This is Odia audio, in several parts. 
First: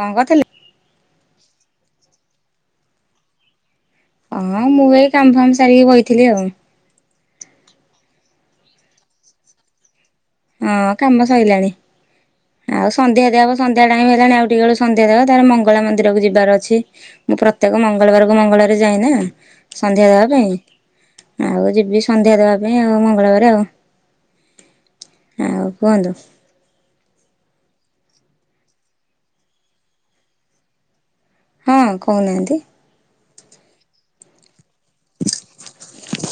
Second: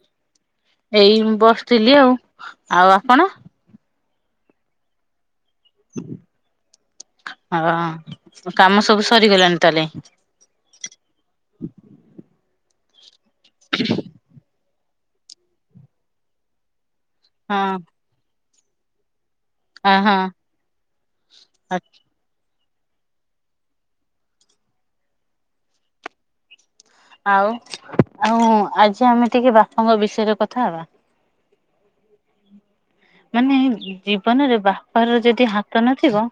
କଣ କରିଥିଲେ? ଏଇ ବସିଥିଲି ଆଉ। ଆଉ ଆପଣ? ହଁ ମୁଁ ଏଇ କାମ୍ ଫାମ୍ ସ ସାରିକି ବଇଥିଲି ଆଉ। ହଁ କାମ ସବୁ ସରିଗଲାଣି ତାହେଲେ। ହଁ କାମ ସଇଲାଣି । ଆଉ ସନ୍ଧ୍ୟା ଦିଆ ହବ ସନ୍ଧ୍ୟା ଟାଇମ୍ ହେଲାଣି ଆ ଟିକେ ବେଳେ- ସନ୍ଧ୍ୟା ଦବା ତାପେର ମଙ୍ଗଳା ମନ୍ଦିରକୁ ଯିବାର ଅଛି। ମୁଁ ହଁ ପ୍ରତ୍ୟକ ମଙ୍ଗଳବାର୍ କୁ ମଙ୍ଗଳବାର। ଯାଇ ନା ଅ ସନ୍ଧ୍ୟା ହଁ ଦେବା ପାଇଁ ଆଉ ଯିବି ସନ୍ଧ୍ୟା ଦେବା ପାଇଁ ଆଉ ମଙ୍ଗଳବାର ଆଉ। ଆଉ କୁହନ୍ତୁ ଆଉ ଆଉ ଆଜି ଆମେ ଟିକେ ବାପାଙ୍କ ବିଷୟରେ କଥା ହବା। ହଁ କହୁନାହାନ୍ତି। ମାନେ ଜୀବନରେ ବା ବାପା ର ଯଦି ହାତ ନଥିବ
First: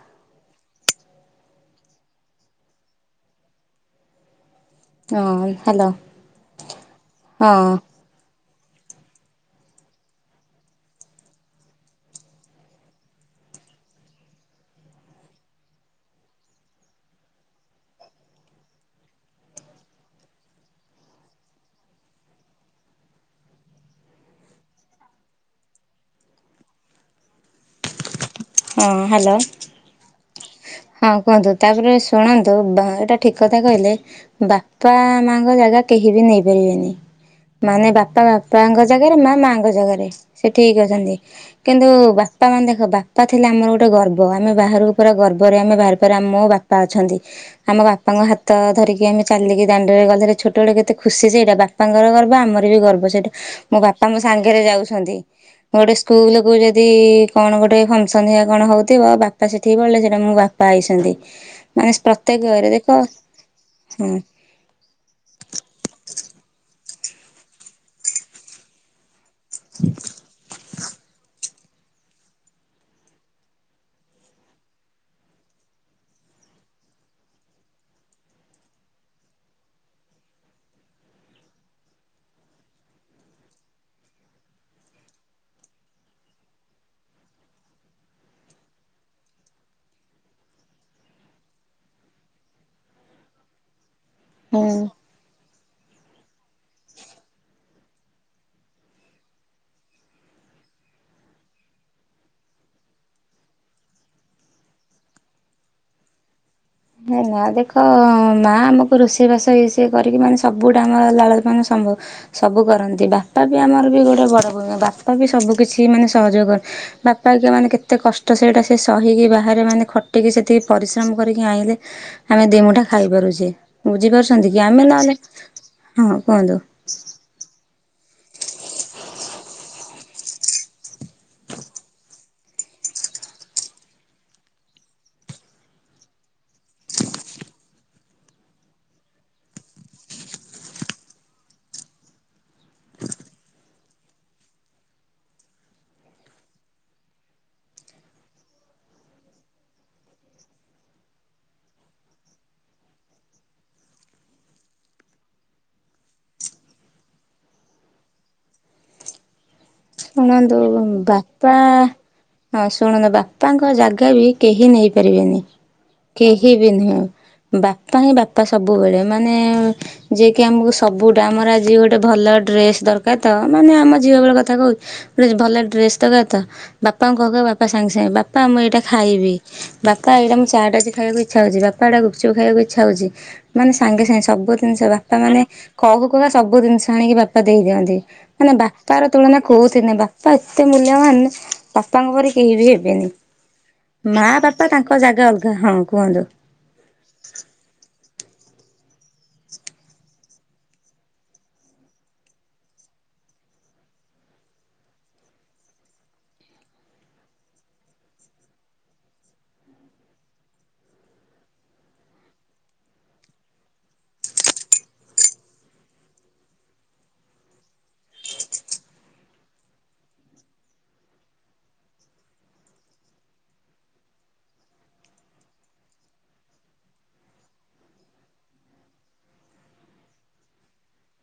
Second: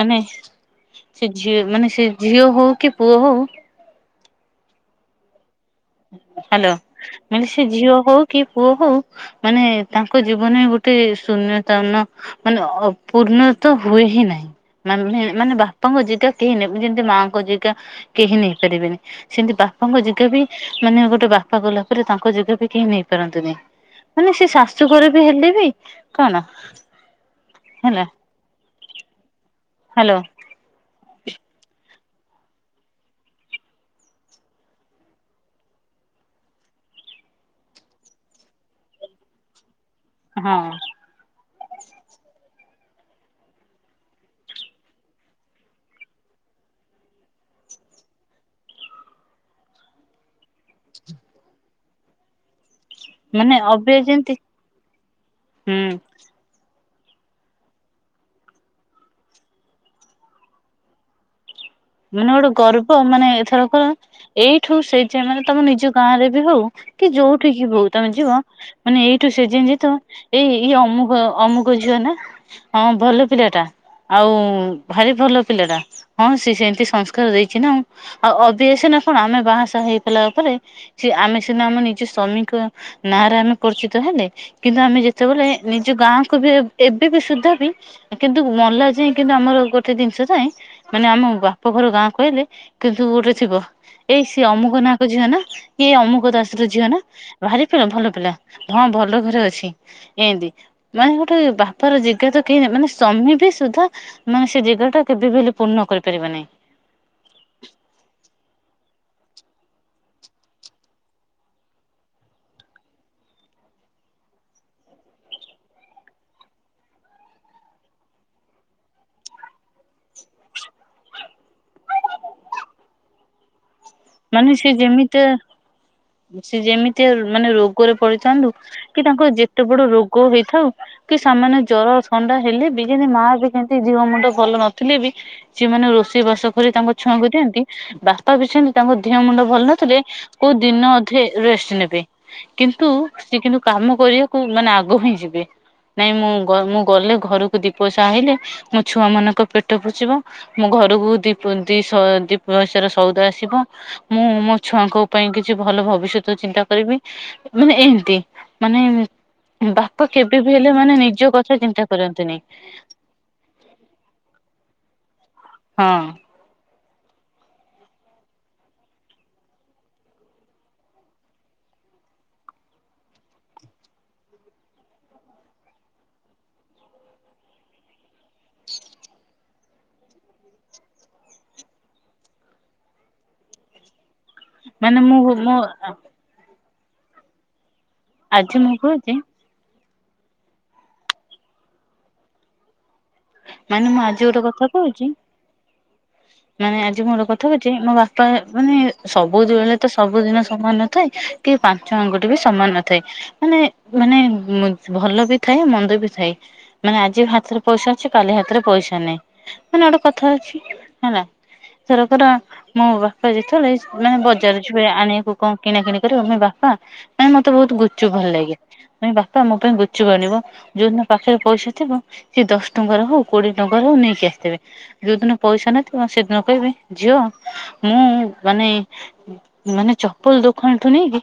ମାନେ ସେ ଝିଅ ମାନେ ସେ ଝିଅ ହଉ କି ପୁଅ ହଉ ହଁ ହ୍ୟାଲୋ ହାଲୋ ମୁଁ କହିଲି ହଁ। ସେ ଝିଅ ହଉ କି ପୁଅ ହଉ ମାନେ ତାଙ୍କ ଜୀବନରେ ଗୋଟେ ଶୂନ୍ୟତାନ ମାନେ ଅପୂର୍ଣ୍ଣତ ହୁଏ ହିଁ ନାହିଁ ମାନେ ମାନେ ବାପାଙ୍କ ଯେଗା କେହି ନେବେନି ଯେମତି ମାଙ୍କ ଯେଗା କେହି ନେଇପାରିବେନି ସେମିତି ବାପାଙ୍କ ଜାଗା ବି ମାନେ ଗୋଟେ ବାପା ଗଲା ପରେ ତାଙ୍କ ଯେଗା ବି କେହି ନେଇପାରନ୍ତିନି ମାନେ ସେ ଶାଶୁ ଘରେ ବି ହେଲେ ବି କଣ ହେଲା ହଁ ହାଲୋ ହାଲୋ ହଁ କୁହନ୍ତୁ ତାପରେ ଶୁଣନ୍ତୁ ଏଇଟା ଠିକ କଥା କହିଲେ ବାପା ମାଙ୍କ ଜାଗା କେହି ବି ନେଇପାରିବେନି ମାନେ ବାପା ବାପାଙ୍କ ଜାଗାରେ ମା ମାଙ୍କ ଜାଗାରେ। ସେ ହଁ ଠିକ ଅଛନ୍ତି। କିନ୍ତୁ ବାପା ମାନେ ଦେଖ ବାପା ଥିଲେ ଆମର ଗୋଟେ ଗର୍ବ ଆମେ ବାହାରକୁ ପୁରା ଗର୍ ଆମ ଘରେ ଆମ ବାହାରିପାର ମୋ ବାପା ଅଛନ୍ତି ।ଆମ ବାପାଙ୍କ ହାତ ଧରିକି ଆମେ ଚାଲିକି ଦାଣ୍ଡରେ ଗଲେବି, ଛୋଟବେଳେ କେତେ ଖୁସି ଯେ ସେଇଟା ବାପାଙ୍କର ଗର୍ବ ଆମର ବି ଗର୍ବ । ହଁ ସେଇଟା ମାନେ ମୋ ଅବେ ବାପା ମୋ ଯେମିତି ସାଙ୍ଗରେ ଯାଉଛନ୍ତି ।ମୁଁ ହୁଁ ଗୋଟେ ସ୍କୁଲକୁ ଯେଦି ଯଦି କଣ ଗୋଟେ ଫଙ୍କସନ ହେରିକା କଣ ହଉଥିବ ବାପା ସେଠିକି ପଳେଇଲେ ମୋ ବାପା ଆଇଛନ୍ତି । ମାନେ ଗୋଟେ ଗର୍ବ ମାନେ ଏଥରକ ହଁ ଏଇଠୁ ସେ ଯ ମାନେ ତମ ନିଜ ଗାଁ ରେ ବି ହଉ । କି ଯୋଉଠିକି କି ବି ହଉ ତମେ ଯିବ ମାନେ ଏଇ ସେ ଯିଏ ଜିନି ଯାଇଥିବ ଏଇ ଏଇ ଅମୁକ ଅମୁକ ବୁଝିଲ ନା ହଁ ଭଲ ପିଲାଟା ଆଉ ଭାରି ଭଲ ପିଲାଟା ହଁ ସେ ସେମ୍ ସେ ସଂସ୍କାର ଦେଇଛି ନାଁ ଆଉ ଅଭି ଆ ସିନା ଶୁଣ କଣ ଆମେ ବାହାସାହା ହେଇପଲା ପରେରେ ସି ଆମେ ସିନା ଆମ ନିଜ ସ୍ଵାମୀଙ୍କ ନାଁରେ ଆମେ ପରିଚିତ ହେଲେ କିନ୍ତୁ ଆମେ ଯେତେବେଳେ ନିଜ ଗାଁକୁ ବି ଏବେ ବି ସୁଧା ବି କିନ୍ତୁ ବାପଘର ଗାଁ କହିଲେ କିନ୍ତୁ ଗୋଟେ ଥିବ । ଏଇ ସିଏ ହୁଁ। ଅମୁକ ନାହାକ ଝିଅ ନା । କିଏ ଅମୁକ ଦାସର ଝିଅ ନା ଭାରି ପିଲ ଭଲ ପିଲା ହଁ ଭଲ ଘରେ ଅଛି ଏନ୍ତି ।ମାନେ ଗୋଟେ ବାପାର ଜାଗା ତ କେହି ମାନେ ସ୍ଵାମୀ ବି ସୁଦ୍ଧା ମାନେ ସେ ଜାଗା ଟା କେବେ ବି ହେଲେ ପୂର୍ଣ୍ଣ କରିପାରିବ ନାହିଁ । ହେ ନା ଦେଖ ମା ଆମକୁ ରୋଷେଇବାସ ଇ ସିଏ କରିକି ମାନେ ସବୁଟା ଆମର ଲାଳନ ପାଳନ ମାନେ ସମ୍ଭବ ସବୁ କରନ୍ତି ବାପା ବି ଆମର ବି ଗୋଟେ ବଡ଼ ଭୂମିକା ବାପା ବି ସବୁକିଛି ମାନେ ସହଯୋଗ କରନ୍ତି ବାପା୍ ମାନେ କେତେ କଷ୍ଟ ସେଇଟା ସେ ସହିକି ବାହାରେ ମାନେ ଖଟ୍ ଟିକେ ସେତିକି ପରିଶ୍ରମ କରିକି ଆଇଁଲେ । ଆମେ ଦିମୁଠା ଖାଇ ପାରୁଛେ । ମାନେ ସେ ଯେମିତିଆ ହଁ କୁହନ୍ତୁ। ସେ ଯେମିତିଆ ରୋଗରେ ପଡିଥାନ୍ତୁ କି ତାଙ୍କର ଯେତେ ବଡ ରୋଗ ହେଇଥାଉ କି ସେମାନେ ଜର ଥଣ୍ଡା ହେଲେ ବି ଯେମତି ମା ବି କେମତି ଦିହ ମୁଣ୍ଡ ଭଲ ନଥିଲେ ବି ସେମାନେେ ରୋଷେଇ ବାସ କରି ତାଙ୍କ ଛୁଆଁଙ୍କୁ ଦିଅନ୍ତି ବାପା ବି ସେମତି ତାଙ୍କ ଦେହ ମୁଣ୍ଡ ଭଲ ନଥିଲେ, କୋଉ ଦିନ ଅଧେ ରେଷ୍ଟ ନେବେ କିନ୍ତୁ ସିଏ କିନ୍ତୁ କାମ କରିବାକୁ ମାନେ ଆଗ ହିଁ ଯିବେ । ନାଇଁ ମୁଁ ମୁଁ ଗଲେ ଘରକୁ ଦି ପଇସା ଆଇଲେ, ମୋ ଛୁଆ ମାନଙ୍କ ପେଟ ପୋଷିବ‌। ମୋ ଘରକୁ ଦି ଦି ଦି ପଇସାର ସଉଦା ଆସିବ । ମୁଁ ମୋ ଛୁଆଙ୍କ ପାଇଁ କିଛି ଭଲ ଭବିଷ୍ୟତ ଚିନ୍ତା କରିବି, ମାନେ ଏମିତି ମାନେ ବାପା କେବେ ବି ଶୁଣନ୍ତୁ ହେଲେ ମାନେ ନିଜ କଥା ବାପା ଚିନ୍ତା କରନ୍ତିନି। ହ ଶୁଣନ୍ତୁ ବାପାଙ୍କ ଜାଗା ବି କେହି ନେଇ ପାରିବେନି। ହଁ କେହି ବି ନୁହଁ। ବାପା ହିଁ ବାପା ସବୁବେଳେ ମାନେ ଯିଏକି ଆମକୁ ସବୁଟା ଆମର ଆଜି ଗୋଟେ ଭଲ ଡ୍ରେସ ଦରକାର, ତ ମାନେ ଆମ ଝିଅ ବେଳ କଥା କହୁଛି। ଗୋଟେ ଭଲ ଡ୍ରେସ ଦବା ତ ବାପାଙ୍କୁ କହୁକହୁ ବାପା ସାଙ୍ଗେ ସାଙ୍ଗେ ବାପ୍ ବାପା ମୁଁ ଏଇଟା ଖାଇବି । ବାପା ଏଇଟା ମୁଁ ଚାଟ ଖାଇବାକୁ ଇଛା ହଉଛି । ବାପା ଏଟା ଗୁପଚୁପ ଖାଇବାକୁ ଇଚ୍ଛା ହଉଛି। ମାନେ ସାଙ୍ଗେ ସାଙ୍ଗେ ସବୁ ଜିନିଷ ମାନେ ମୁଁ ବାପାମାନେ ମୋ କହୁ କହୁକା ସବୁ ଜିନିଷ ଆାଣିକି ବାପା ଦେଇଦିଅନ୍ତି। ମାନେ ଆଜି ମୁଁ ବାପାର କହୁଛି ତୁଳନା । ବାପା ଏତେ ମୂଲ୍ୟବାନ ବାପାଙ୍କ ପରି କେହି ବି ହେବେନି । ମାନେ ମୁଁ ଆଜି ମା ଗୋଟେ କଥା ବାପା ତାଙ୍କ କହୁଛି ଜାଗା ଅଲଗା । ହଁ କୁହଁନ୍ତୁ। ମାନେ ଆଜି ମୁଁ ଗୋଟେ କଥା କହୁଛି ମୋ ବାପା ମାନେ ସବୁ ବଳେ ତ ସବୁଦିନ ସମାନ ନଥାଏ ।କି ପାଞ୍ଚ ଆଙ୍ଗୁଠି ବି ସମାନ ନଥାଏ ।ମାନେ ମାନେ ଭଲ ବି ଥାଏ ମନ୍ଦ ବି ଥାଏ। ମାନେ ଆଜି ହାତରେ ପଇସା ଅଛି କାଲି ହାତରେ ପଇସା ନାହିଁ। ମାନେ ଗୋଟେ କଥା ଅଛି। ହେଲା ରକାର ମୋ ବାପା ଯେତେବେଳେ ମାନେ ବଜାରରେ ଯିବେ ଆଣିବାକୁ କଣ କିଣା କିିଣି କରିବା ପାଇଁ ବାପା ମାନେ ମତେ ବହୁତ ଗୁପଚୁପ୍ ଭଲ ଲାଗେ ମ ବାପା ମୋ ପାଇଁ ଗୁପଚୁପ୍ ଆଣିବ ଯୋଉଦିନ ପାଖରେ ପଇସା ଥିବ। ସେ ଦଶ ଟଙ୍କାର ହଉ କୋଡିଏ ଟଙ୍କାର ହଉ ନେଇକି ଆସିଥିବେ। ଯୋଉଦିନ ପଇସା ନ ଥି ସେଦିନ କହିବେ ଝିଅ ମୁଁ ମାନେ ମାନେ ଚପଲ ଦୋକାନଠୁ ନେଇକି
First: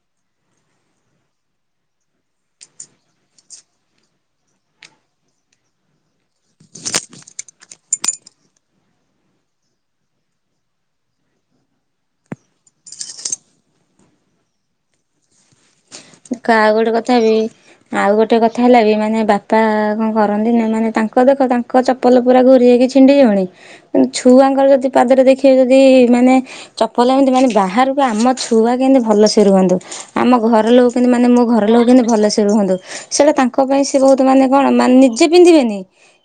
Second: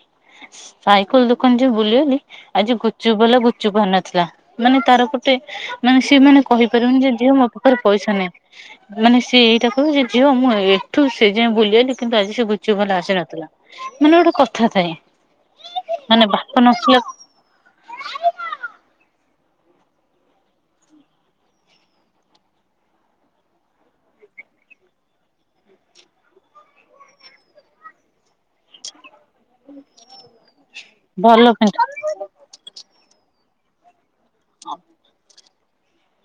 ସାଇକେଲ ଦୋକାନ ଯ ବୁଲିଅଇଲି ।ଆଜି ଗୁପଚୁପ୍ ବାଲା ଗୁପଚୁପ୍ ଆଣିନଥିଲା। ମାନେ ତାର ପଟେ ମାନେ ସିଏ ମାନେ କହିପାରିବନି ଯେ ଝିଅ ମୋ ପାଖରେ ପଇସା ନାହିଁ। ମାନେ ସିଏ। କହ ଯେ ଝିଅ ମୁଁ ଏଠୁ ସେ ଯାଏ ବୁଲିଆଇଲି। କିନ୍ତୁ ଆଜି ସେ ଗୁପଚୁପ୍ ବାଲା ଆସି ନଥିଲା। ମାନେ ଗୋଟେ କଥା ଥାଏ । ଦେଖ ଆଉ ଗୋଟେ କଥା ବି ଆଉ ଗୋଟେ କଥା ହେଲା ବି ମାନେ ବାପା । ବାପା କଣ କରନ୍ତି ନା ମାନେ ତାଙ୍କ ଦେଖ ତାଙ୍କ ଚପଲ ପୁରା ଘୁରି ହେଇକି ଛିଣ୍ଡିଯିବନି । କିୁନ୍ତୁ ଛୁଆଙ୍କର ଯଦି ପାଦରେ ଦେଖିବେ ଯଦି ମାନେ ଚପଲ ଏମିତି ମାନେ ବାହାରକୁ ଆମ ଛୁଆ କେମିତି ଭଲସେ ରୁହନ୍ତୁ ।ଆମ ଘର ଲୋକ ସେ ମାନେ ମୋ ଭଲ ଘର ପିନ୍ଧ ଲୋକମାନେ କେମିନ୍ତି ଭଲସେ ରୁହନ୍ତୁ ।ସେଇଟା ତା କ ପାଇଁ ସେ ବହୁତ ମାନେ କଣ। ମାନେ ନିଜେ ପିନ୍ଧିବେନି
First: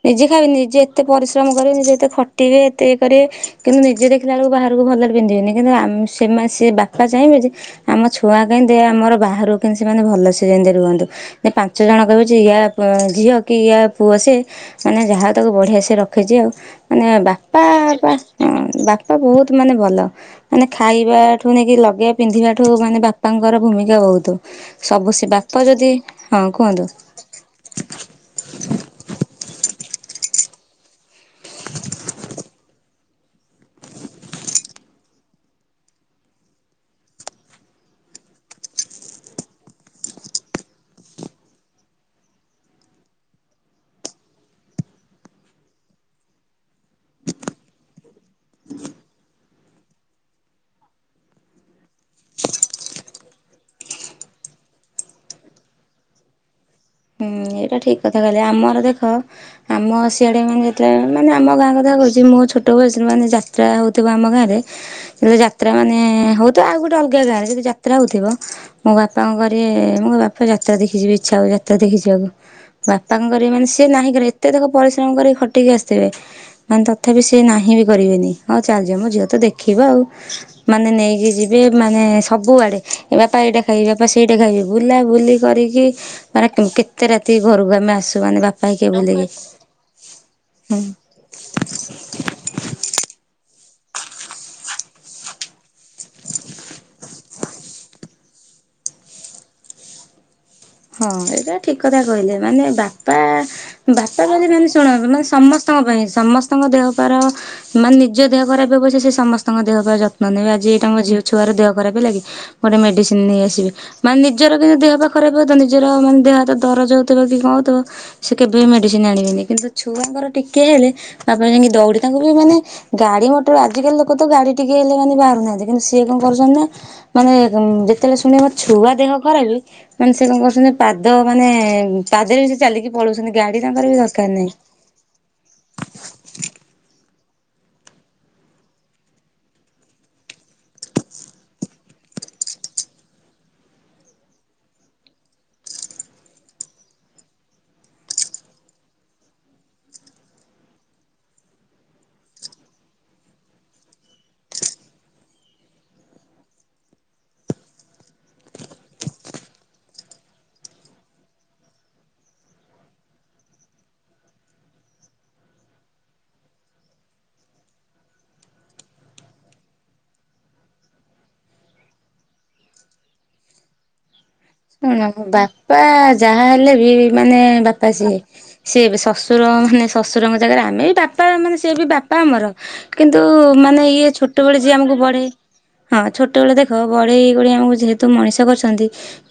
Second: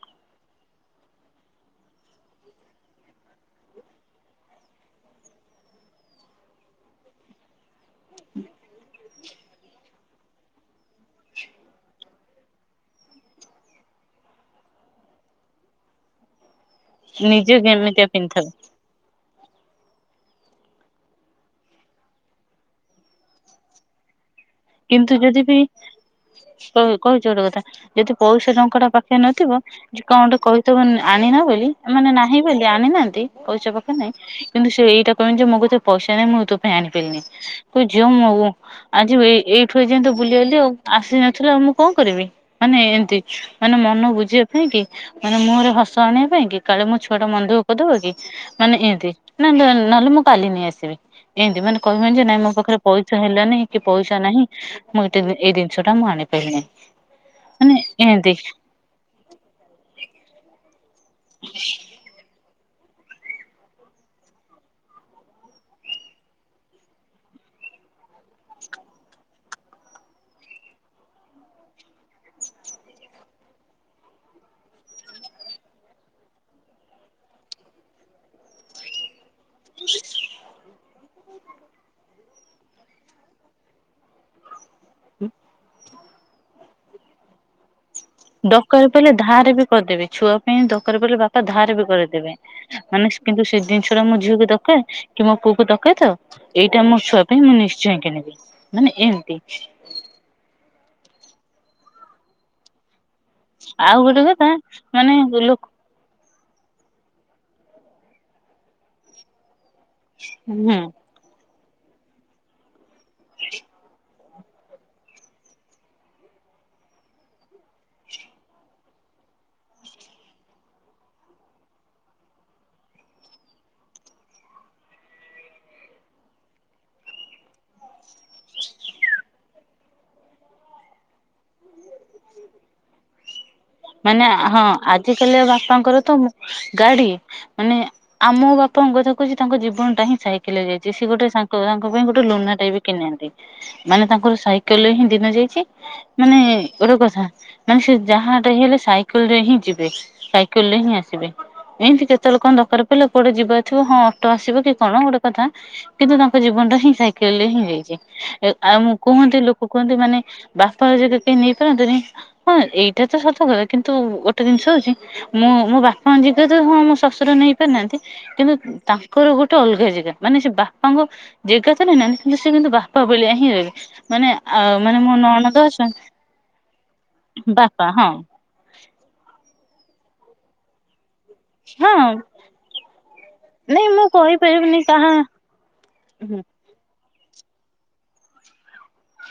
ନିଜେ ଖାଇବେନି ନିଜେ ଏତେ ପରିଶ୍ରମ କରିବେ ନିଜେ ଏତେ ଖଟିବେ ଏତେ ଇଏ କରିବେ କିନ୍ତୁ ନିଜେ ଦେଖିଲା ବେଳକୁ ବାହାରକୁ ଭଲରେ ପିନ୍ଧିବେନି କିନ୍ତୁ ଆମ ସେ ସେମାନେ ସେ ବାପା ଚାହିଁବେ ଯେ ଆମ ଛୁଆ କେମିତି ଆମର ବାହାର କିନ୍ତୁ ସେମାନେ ଭଲସେ ଯେମିତି ରୁହନ୍ତୁ ।ଯେ ପାଞ୍ଚ ଜଣ କହିବେ ୟା ଝିଅ କି ୟା ପୁଅ ସେ ମାନେ ଯାହା ତାକୁ ବଢିଆ ସେ ରଖିଛି ଆଉ। ମାନେ ନିଜେ ବାପା ଯେମିତିଆ ବାପ ପିନ୍ଧିଥାଉ ବାପା ବହୁତ ମାନେ ଭଲ ।ମାନେ ଖାଇବା ଠୁ ନେଇକି ଲଗେଇବା ପିନ୍ଧିବା ଠୁ ମାନେ ବାପାଙ୍କର ଭୂମିକା ବହୁତ। ସବୁ କିନ୍ତୁ ସେ ଯଦି ବି ବାପା ହଁ କୁହନ୍ତୁ। କ କହିଚ ଗୋଟେ କଥା ଯଦି ପଇସା ଟଙ୍କା ଟା ପାଖେ ନଥିବ ଯେ କଣ ଗୋଟେ କହି [inaudible] ଆଣିନ ବୋଲି ମାନେ ନାହିଁ ବୋଲି ଆଣିନାହାନ୍ତି। ପଇସା ପାଖରେ ନାହିଁ କିନ୍ତୁ ସେ ଏଇଟା କହିବେନି ଯେ ମୋ କତେ ପଇସା ନାହିଁ ମୁଁ ତୋ ପାଇଁ ଆଣିପାରିବେନିକହିବେ ଝିଅ ମୁଁ ଆଜି ଏ ଏଇଠୁ ଏଯାଏଁ ତୁ ବୁଲି ଆଇଲି ଆଉ ଆସି ନଥିଲା ଆଉ ମୁଁ କଣ କରିବି ମାନେ ଏମିତି ମାନେ ମନ ବୁଝିବା ପାଇଁ କି ମାନେ ମୁହଁରେ ହସ ଆଣିବା ପାଇଁ କି କାଳେ ମୋ ଛୁଆଟା ମନ ଦୁଃଖ କରିବ କି ମାନେ ଏମିତି ନ ନହେଲେ ମୁଁ କାଲି ନେଇ ଆସିବି ଏମତି ମାନେ କହିବନି ଯେ ନାଇଁ ମୋ ପାଖରେ ପଇସା ହେଲାନି କି ପଇସା ନାହିଁ ମୁଁ ଏଟା ଏଇ ଜିନିଷ ଟା ମୁଁ ଆଣିପାରିଲିନି। ହୁଁ ମାନେ ଏଇଟା ଠିକ୍ କଥା ଏମିତି କହିଲେ ଆମର ଦେଖ ଆମ ସିଆଡେ ମାନେ ମାନେ ଆମ ଗାଁ କଥା କହୁଛି ମୁଁ ଛୋ ଛୋଟ ବୟସରେ ମାନେ ଯାତ୍ରା ହଉଥିବ ଆମ ଗାଁରେ ସେତ ଯାତ୍ରା ମାନେ ହଉଥିବ ଆଉ ଗୋଟେ ଅଲଗା ଗାଁରେ ଯଦି ଯାତ୍ରା ହଉଥିବ ମୋ ବାପା କଣ କରିବେ ମୋ ବାପା ଯାତ୍ରା ଦେଖି ଯିବ ବି ଇଚ୍ଛା ହଉ ଯାତ୍ରା ଦେଖି ଯିବାକୁ ବାପା କଣ କରିବେ ମାନେ ସିଏ ନାହିଁ କରିବେଏତେ ଦେଖ ପରିଶ୍ରମ କରିକ ଖଟିକି ଆସିଥିବେ ମାନେ ତଥାପି ସିଏ ନାହିଁ ବି କରିବେନି ହଉ ଚାଲଯିବା ମୋ ଝିଅ ତ ଦେଖ ଦେଖିବା ଆଉ ମାନେ ନେଇ ଇଏ ଯିବେ ମାନେ ସବୁଆଡେ ବାପା ଏଇଟା ଖାଇବେ ବାପା ସେଇଟା ଖାଇବି। ବୁଲାବୁଲି କରିକି ମାନେ କେତେ ରାତିକି ଘରକୁ ଆମେ ଆସୁ ମାନେ ବାପା ଦରକାର ହେରିକା ପଇଲେ ବୁଲିକି ଧାର ବି କରିଦେବେ ଛୁଆ ପାଇଁ ହୁଁ। ଦରକାର ପଇଲେ ବାପା ଧାର ବି କରିଦେବେ ମାନେ କିନ୍ତୁ ସେ ଜିନିଷ ମୁଁ ଝିଅକୁ ଦରକାର କି ମୋ ପୁଅ କୁ ଦକ ହୁଏତ ଏଇଟା ମୁଁ ସି ପାଇଁ ମୁଁ ନିଶ୍ଚୟ କିଣବି ମାନେ ଏମିତି। ହଁ ଏଇଟା ଠିକ କଥା କହିଲେ ମାନେ ବା ପା ଆଉ ଗୋଟେ ବାପା ବୋଲି କଥା ମାନେ ଶୁଣ ମାନେ ଲୋକ ସମସ୍ତଙ୍କ ପାଇଁ ସମସ୍ତ ତାଙ୍କ ଦେହ ପାର ମାନେ ନିଜ ଦେହ ଖରାପ ବ୍ୟବ ସେ ସମ ତାଙ୍କ ଦେହ ପାଇଁ ଯତ୍ନ ନେବେ ଆଜି ଏଇ ହୁଁ ତାଙ୍କ ଝଅ ଛୁଆର ଦେହ ଖରାପ ଲାଗେ ଗୋଟେ ମେଡିସି ନେଇ ଆସିବି ମାନେ ନିଜର ଯ ଦେହ ପା ଖରାପ ନିଜର ମାନେ ଦେହ ହାତ ଦରଜ ହଉଥିବ କି କଣଉଥିବ ସେ କେବେ ବି ମେଡିସିନ ଆଣିବେନି କିନ୍ତୁ ଛୁଆଙ୍କର ଟିକେ ହେଲେ ବାପା ଯାଇକି ଦୌଡି ତାଙ୍କୁ ବି ମାନେ ଗାଡି ମଟର ଆଜିକାଲି ଲୋକ ତ ଗାଡି ଟିକେ ହେଲେ ମାନେ ବାହାରୁନାହାନ୍ତି କିନ୍ତୁ ସିଏ କଣ କରୁଛନ୍ତି ନା ମାନେ ଯେତେବେଳେ ଶୁଣ ମୋ ଛୁଆ ଦେହ ଖରାପ। ମାନେ ସେ କଣ କରୁଛନ୍ତି ପାଦ ମାନେ ପାଦରେ ବି ସେ ଚାଲିକି ପଳଉଛନ୍ତି। ଗାଡି ତାଙ୍କର ବି ଦରକାର ମାନେ ନାହିଁ। ହଁ ଆଜିକାଲି ବାପାଙ୍କର ତ ଗାଡି। ମାନେ ଆମ ବାପାଙ୍କ କଥା କହୁଛି ତାଙ୍କ ଜୀବନ ଟା ହିଁ ସାଇକେଲ ଯାଇଛି ସେ ଗୋଟେ ତାଙ୍କ ପାଇଁ ଗୋଟେ ଲୁନା ଟା ବି କିନାନ୍ତି ମାନେ ତାଙ୍କର ସାଇକେଲରେ ହିଁ ଦିନ ଯାଇଛି ମାନେ ଗୋଟେ କଥା ମାନେ ସେ ଯାହା। ଲେ ସାଇକେଲରେ ହିଁ ଯିବେ ସାଇକେଲରେ ହିଁ ଆସିବେ ଏମତି କେତେ ଲୋକଙ୍କ ଦରକାର ପିଲେ କୁଆଡେ ଯିବଥିବ ହଁ ଅଟୋ ଆସିବ କି କଣ ଗୋଟେ କଥା କିନ୍ତୁ ତାଙ୍କ ଜୀବନଟା ହିଁ ସାଇକେଲ ରେ ହିଁ ଯାଇଛି ଆଉ ମୁଁ କୁହନ୍ତି ଲୋକ କୁହନ୍ତି ମାନେ ବାପା ଯ କେହି ନେଇପାରନ୍ତନି ହଁ ଏଇଟା। ତ ସତ କଥା କିନ୍ତୁ ଗୋଟେ ଜିନିଷ ହଉଛି ମୁଁ ମୋ ବାପାଙ୍କ ଜାଗା ତ ହଁ ମୋ ଶଶୁର ନେଇ ପାରିନାହାନ୍ତି କିନ୍ତୁ ତାଙ୍କର ଗୋଟେ ଅଲଗା ଜାଗା ମାନେ ସେ ବାପାଙ୍କ ଜାଗା ତ ନେଇନାହାନ୍ତି କିନ୍ତୁ ସେ କିନ୍ତୁ ବାପା ଭଳିଆ ହିଁ ରହେ। ଶୁଣ ବାପା ଯାହା ହେଲେ ବି ମାନେ ବା ବାପା ହଁ ସ ସିଏବି ଶଶୁର। ମାନେ ଶଶୁରଙ୍ଗ ଜାଗାରେ ଆମେ ବି ବାପ। ବାପା ମାନେ ସେଏ ବି ହଁ ବାପା ଆମର କିନ୍ତୁ ମାନେ ନାଇଁ ମୁଁ ଇଏ ଛୋଟବେଳେ ଯିଏ କହିପାରିବିନି ଆମକୁ କାହା ବଢେ ହଁ ଛୋଟବେେଳେ ଦେଖ। ବଢଳେଇ ଗଳି ଆମକୁ ଯେହେତୁ ମଣିଷ କରୁଛନ୍ତି।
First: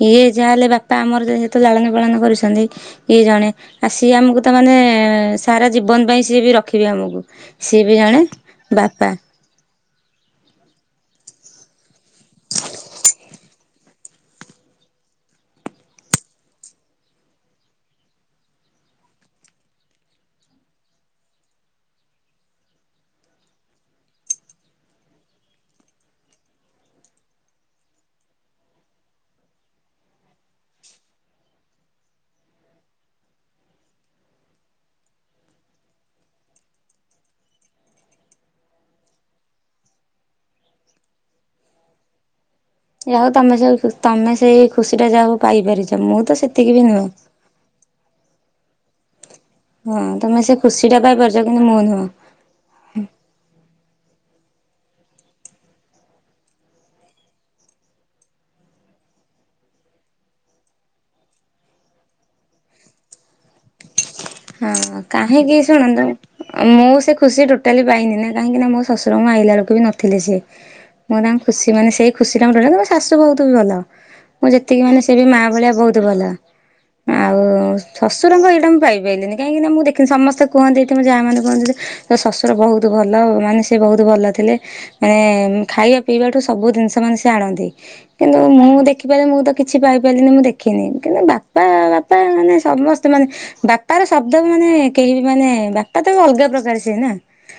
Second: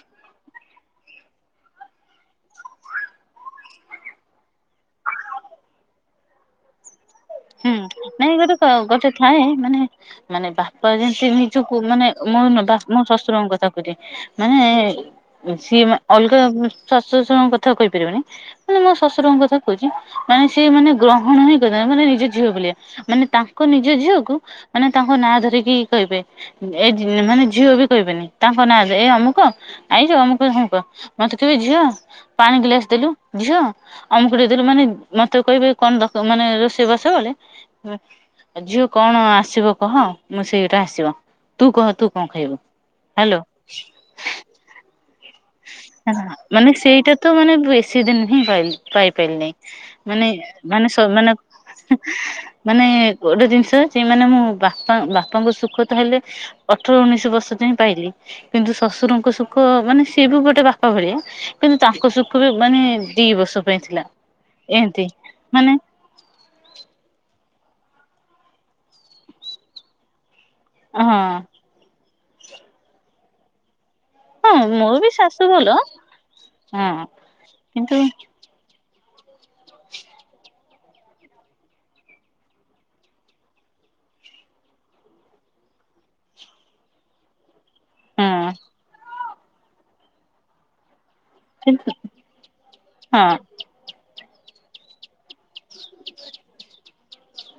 ଇଏ ଯାହା ହେେଲେ ବାପା ଆମରେତ ଜାଳନ ପାଳନ କରୁଛନ୍ତି ଇଏ ଜଣେ ଆଉ ସିଏ ଆମକୁ ତାମାନୋନେ ସାରା ଜୀବନ ପାଇଁ ସିଏ ବି ରଖିବେ ଆମକୁ ହୁଁ ସିଏ ବି ଜଣେ ନାଇଁ ଗୋଟେ ବାପା। ଗୋଟେ ଥାଏ ମାନେ ମାନେ ବାପା ଯେମ ସେ ନିଜକୁ ମାନେ ମୋର ନୁହଁ ବାପା ମୋ ଶ୍ୱଶୁରଙ୍କ କଥା କହୁଚି। ମାନେ ସିଏ ଅଲଗା ଶାଶୂ ଶ୍ଵଶୁରଙ୍କ କଥା କହିପାରିବିନି। ମାନେ ମୋ ଶ୍ୱଶୁରଙ୍କ କଥା କହୁଚି ମାନେ ସିଏ ମାନେ ଗ୍ରହଣ ହିଁ କରିବେନି ମାନେ ନିଜେ ଝିଅପିଲିଆ ମାନେ ତାଙ୍କ ନିଜ ଝିଅକୁ ମାନେ ତାଙ୍କ ନାଁ ଧରିକି କହିବେ। ଏ ଝି ମାନେ ଝିଅ ବି କହିବେନି ତାଙ୍କ ନାଁ ଧରି। ଏ ଅମୁକ ଆଇଚ? ଅମୁକ କି ସମୁକ। ମତେ କହିବେ ଝିଅ ପାଣି ଗିଲାସ୍ ଦେଲୁ। ଝିଅ ଅମୁକ ଟେ ଦେଲୁ ମାନେ ମତେ କହିବେ କଣ ମାନେ ରୋଷେଇ ବା ସ ବେଲେ ଝିଅ କଣ ଆସିବ କହ ମୁଁ ସେଇଟା ଆସିବ। ତୁ କହ ତୁ କଣ ଖାଇବୁ? ଯା ହଉ ହ୍ୟାଲୋ ତମେ ସବୁ ତମେ ସେଇ ଖୁସି ମାନେ ନୁହଁ। ସେଇଟା ତ ମାନେ ବେଶୀ ଦିନ ହିଁ ପାଇଲି। ପାଇପାଇଲିନେଇ। ହଁ ମାନେ ତମେ ସେ ଖୁସି ମାନେ ଟା ସ ମାନେ ପାଇପାରୁଛ କିନ୍ତୁ ମୁଁ ନୁହଁ ମାନେ ଗୋଟେ ଜିନିଷ ଯେଉ ମାନେ ମୁଁ ବାପା ବାପାଙ୍କ ସୁଖ ତ ହେଲେ ଅଠର ଉଣେଇଶି ବର୍ଷ ଯାଏ ପାଇଲି। କିନ୍ତୁ ଶ୍ୱଶୁରଙ୍କ ସୁଖ ମାନେ ସିଏ ବି ଗୋଟେ ବାପା ଭଳିଆ କିନ୍ତୁ ତାଙ୍କ ସୁଖ ବି ମାନେ ଦି ବର୍ଷ ପାଇଁ ଥିଲା। ହଁ ଏମତି କାହିଁକି ମାନେ ଶୁଣନ୍ତୁ ମୁଁ ସେ ଖୁସି ଠୁ ଟୋଟାଲି ପାଇନି ନା କାହିଁକି ନା ଶ୍ୱଶୁର ମୁଁ ଆଇଲା ବେଳକୁ ବି ନଥିଲେ ସେ। ହଁ ମୁଁ ତାଙ୍କ ଖୁସି ମାନେ ସେଇ ଖୁସି କାମ ଟୋଟାଲି ମୋ ଶାଶୂ ବହୁତ ବି ଭଲ। ମୁଁ ହଁ ଯେତିକି ମୋର ମାନେ ସେ ବି ମା ଶାଶୁ ଭଳିଆ ବହୁତ ଭଲ। ହଁ ଆଉ କିନ୍ତୁ ଶ୍ଵଶୁରଙ୍କ ଏଇଟା ମୁଁ ପାଇନି ପେଇଲିିନି କାହିଁକି ନା ମୁଁ ଦେଖିଲି ସମସ୍ତେ କୁହନ୍ତି ଏଠି ମୋ ଯାଆ ମାନେ କୁହନ୍ତି ଯେ ତୋ ଶ୍ଵଶୁର ବହୁତ ଭଲ। ମାନେ ସେ ବହୁତ ଭଲ ଥିଲେ ମାନେ ଖାଇବା ପିଇବାଠୁ ସବୁ ଜିନିଷ ମାନେ ସେ ଆଣନ୍ତି। କିନ୍ତୁ ହଁ ମୁଁ ଦେଖି ମୁଁ ତ କିଛି ପାଇ ପାରିଲିନି ମୁଁ ଦେଖିନି। କିନ୍ତୁ ବାପା କିନ୍ତୁ ବାପା ମାନେ ସମସ୍ତେ ମାନେ ହଁ ବାପ ଶବ୍ଦ ମାନେ କେହି ବି ମାନେ ବାପା ତ ଅଲଗା ପ୍ରକାର। ସେ ନା।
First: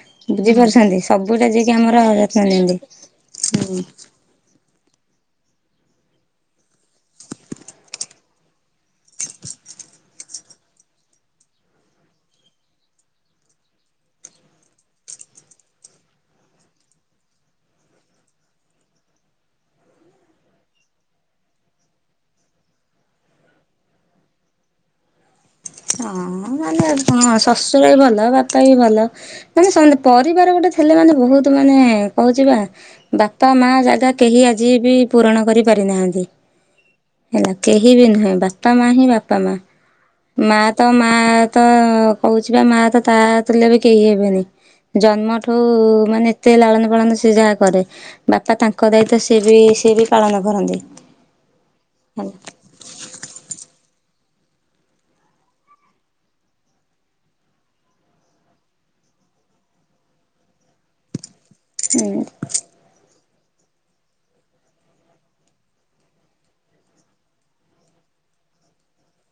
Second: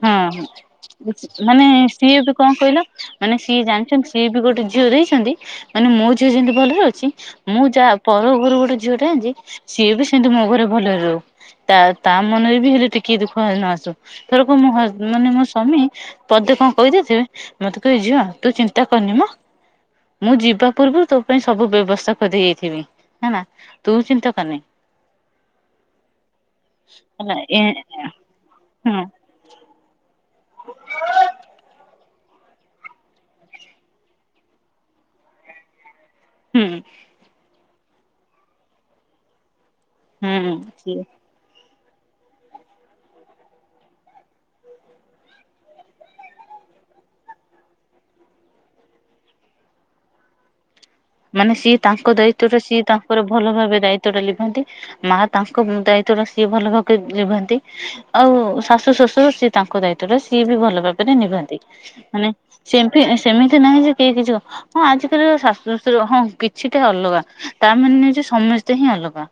ହଁ ବୁଝିପାରୁଛନ୍ତି ହଁ ସବୁଟା ମାନେ ଯିଏକି ଆମର ସିଏ ବି ଯତ୍ନ କଣ ନିଅନ୍ତି। କହିଲ ମାନେ ସିଏ ଜାଣିଛନ୍ତି ସିଏ ବି ଗୋଟେ ଝିଅ ଦେଇଛନ୍ତି ମାନେ ମୋ ଝିଅ ଯେମିତି ଭଲରେ ଅଛି ମୁଁ ଯାହା ପର ଘରୁ ଗୋଟେ ଝିଅ ଝିଅଟାଏ ଆଣିଚି ସିଏ ବି ସେମତି ମୋ ଘରେ ଭଲରେ ରହୁ। ତା ତା ମନରେ ବି ହେଲେ ଟିକେ ଦୁଃଖ ନ ଆସୁ। ଏଥରକୁ ମୋ ହଜ ମାନେ ମୋ ସ୍ଵାମୀ ପଦେ କଣ କହିଦେଇଥିବେ ମତେ କହିବେ ଝିଅ ତୁ ଚିନ୍ତା କରିନି ମ। ମୁଁ ଯିବା ପୂର୍ବରୁ ତୋ ପାଇଁ ସବୁ ବ୍ୟବସ୍ଥା କରି ଦେଇ ଯାଇଥିବି ହେନା ତୁ ଚିନ୍ତା କରିନି। ହଁ ଭାଲେ ଆଉ କଣ ଏ ଶ୍ୱଶୁର ବି ଭଲ ବାପା ବି ହଁ ଭଲ। ମାନେ ସମସ୍ତେ ପରି ପରିବାର ଗୋଟେ ଥିଲେ ମାନେ ବହୁତ ମାନେ କହୁଚି ବା ବାପା ମା ଜାଗା କେହି ଆଜି ବି ପୂରଣ କରିପାରିନାହାଁନ୍ତି। ହୁଁ। କେହି ବି ନୁହେଁ ବାପା ମା ହିଁ ବାପା ମା। ହୁଁ ମା ତ ସିଏ ମାଆ। ତ କହୁଛି ବା ମା ତା ଥେଲେ ବି କେହି ହେବେନି। ଜନ୍ମଠୁ ମାନେ ଏତେ ଲାଳନ ପାଳନ ସେ ଯାହା କରେ। ବାପା ତାଙ୍କ ଦାୟିତ୍ବ ସିଏ ବି ସିଏ ବି ପାଳନ କରନ୍ତି। ମାନେ ସିଏ ତାଙ୍କ ଦାୟିତ୍ୱ ହେଲା। ଟା ସିଏ ତାଙ୍କର ଭଲ ଭାବେ ଦାୟିତ୍ୱଟା ଲି ମା ତାଙ୍କ ଦାୟିତଵରେ ସିଏ ଭଲ ଭାବରେ ନିଭନ୍ତି ଆଉ ଶାଶୁ ଶ୍ୱଶୁର ସିଏ ତାଙ୍କ ଦାୟିତ୍ଵରେ ସିଏ ବି ଭଲ ଭାବରେ ନିଭନ୍ତି। ମାନେ ସେମତି ସେମିତି ନାହିଁ ଯେ କିହି କିଛି ହଁ ଆଜିକାଲି [inaudible] ହଁ କିଛିଟା ଅଲଗା ତା ମାନେନୁହଁଯେ ସମସ୍ତେ ହିଁ ଅଲଗା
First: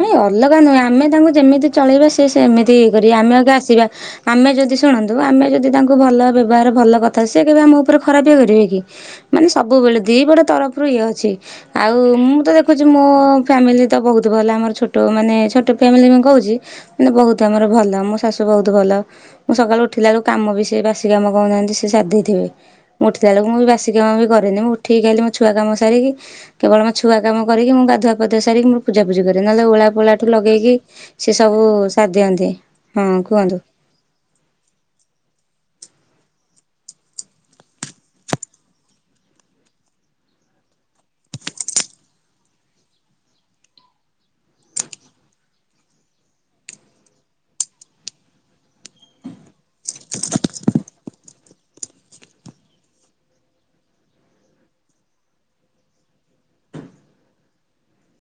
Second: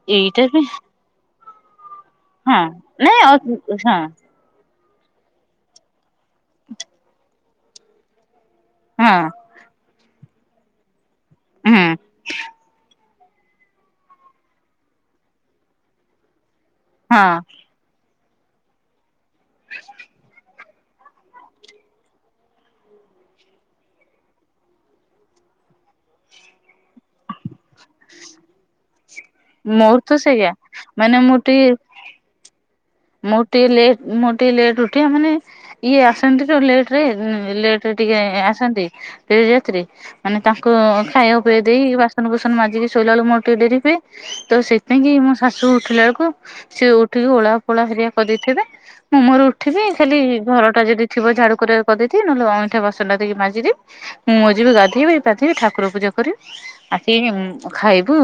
ନାଇଁ ଏଇଟା ଅଲଗା ବି ନୁହେଁ ଆମେ ତାଙ୍କୁ ଯେମିତି ଚଳେଇବା ସି ହଁ ସେମିତି ଇଏ କରିବେ ନାଇଁ ଆମେ ହଁ ଆଗେ ଆସିବା ହଁ ଆମେ ଯଦି ଶୁଣନ୍ତୁ ଆମେ ଯଦି ତାଙ୍କୁ ଭଲ ବ୍ୟବହାର ଭଲ କଥା ସି କେବେ ଆମ ଉପରେ ଖରାପ ଇଏ କରିବେ ହଁ ମାନେ ସବୁବେଳେ ଦି ବଡ ତରଫରୁ ଇଏ ଅଛି ଛି ହୁଁ ଆଉ ମୁଁ ତ ଦେଖୁଛି ମୋ ଫ୍ୟାମିଲି ତ ବହୁତ ଲା ଆମର ଛୋଟ ମାନେ ଛୋଟ ଫ୍ୟାମି ମୁଁ କହୁଚି ମାନେ ହଁ ବହୁତ ଆମର ଭଲ ମୋ ଶାଶୁ ସେ ବହୁତ ଭଲ ମୁଁ ସଖାଳୁ ଉଠିଲା ବେଳୁ କାମବି ସେ ବା ସିକାମ ବି କଣ ମୁଁ ଜାଣିଚି ସେ ଶାରିଦେଇଥିବେ ମୁଁ ଉଠି ଲାବେଳୁ ମୁ ବାସିକାମବି କରେନି ମୁ ଉଠିକି ଖାଲି ମୋ ଛୁଆ କମ୍ ସାରିକି କେବଳ ମୁ ଛୁଆ କାମ କରିକି ମୁ ଗାୁଧୁଆ ପାଧୁଆ ସାରିକି [unintelligible] ନହେଲେ ଉଳା ମୋର ତ ପୋଳା ଠୁ ସେଇଆ ଲଗେଇକି ସେ ସବୁ ସାରି ଦିଅନ୍ତି। ହଁ ମୋର କୁହନ୍ତୁ। ଟିକେ ଲେ ମୋର ଟିକେ ଲେଟ ଉଠିବା ମାନେ ଇଏ ଆସନ୍ତି ତ ଲେଟ ରେ ଲେଟ ରେ ଟିକେ ଆସନ୍ତି ଡେରି ରାତି ରେ ମାନେ ତାଙ୍କୁ ଖାଇବା ପିଇବା ଦେଇ ବାସନ କୁସନ ମାଜିକି ଶୋଇଲା ବଳୁ ମୋର ଟିକେ ଡେରି ହୁଏ ତ ସେଥିାଇ କିି ମୋ ଶାଶୁ ଉଠିଲା ବେଳକୁ ସିଏ ଉଠିକି ଓଳା ଓଳା ହରିଆ କରିଦେଇଥିବେ ମୁଁ ମୋର ଉଠିବି ଖାଲି ଘର ଟା ଯଦି ଥିବ ଝାଡୁ କରି କରିଦେଇଥିବି ନହେଲେ ଅଇଁଠା ବସନା ଟକି ମାଜିଦବି ମୁଁ ଯିବି ଗାଧେଇବି ପାଧେଇବି ଠାକୁର ପୂଜା କରିବି ଆସିକି ଖାଇବୁ।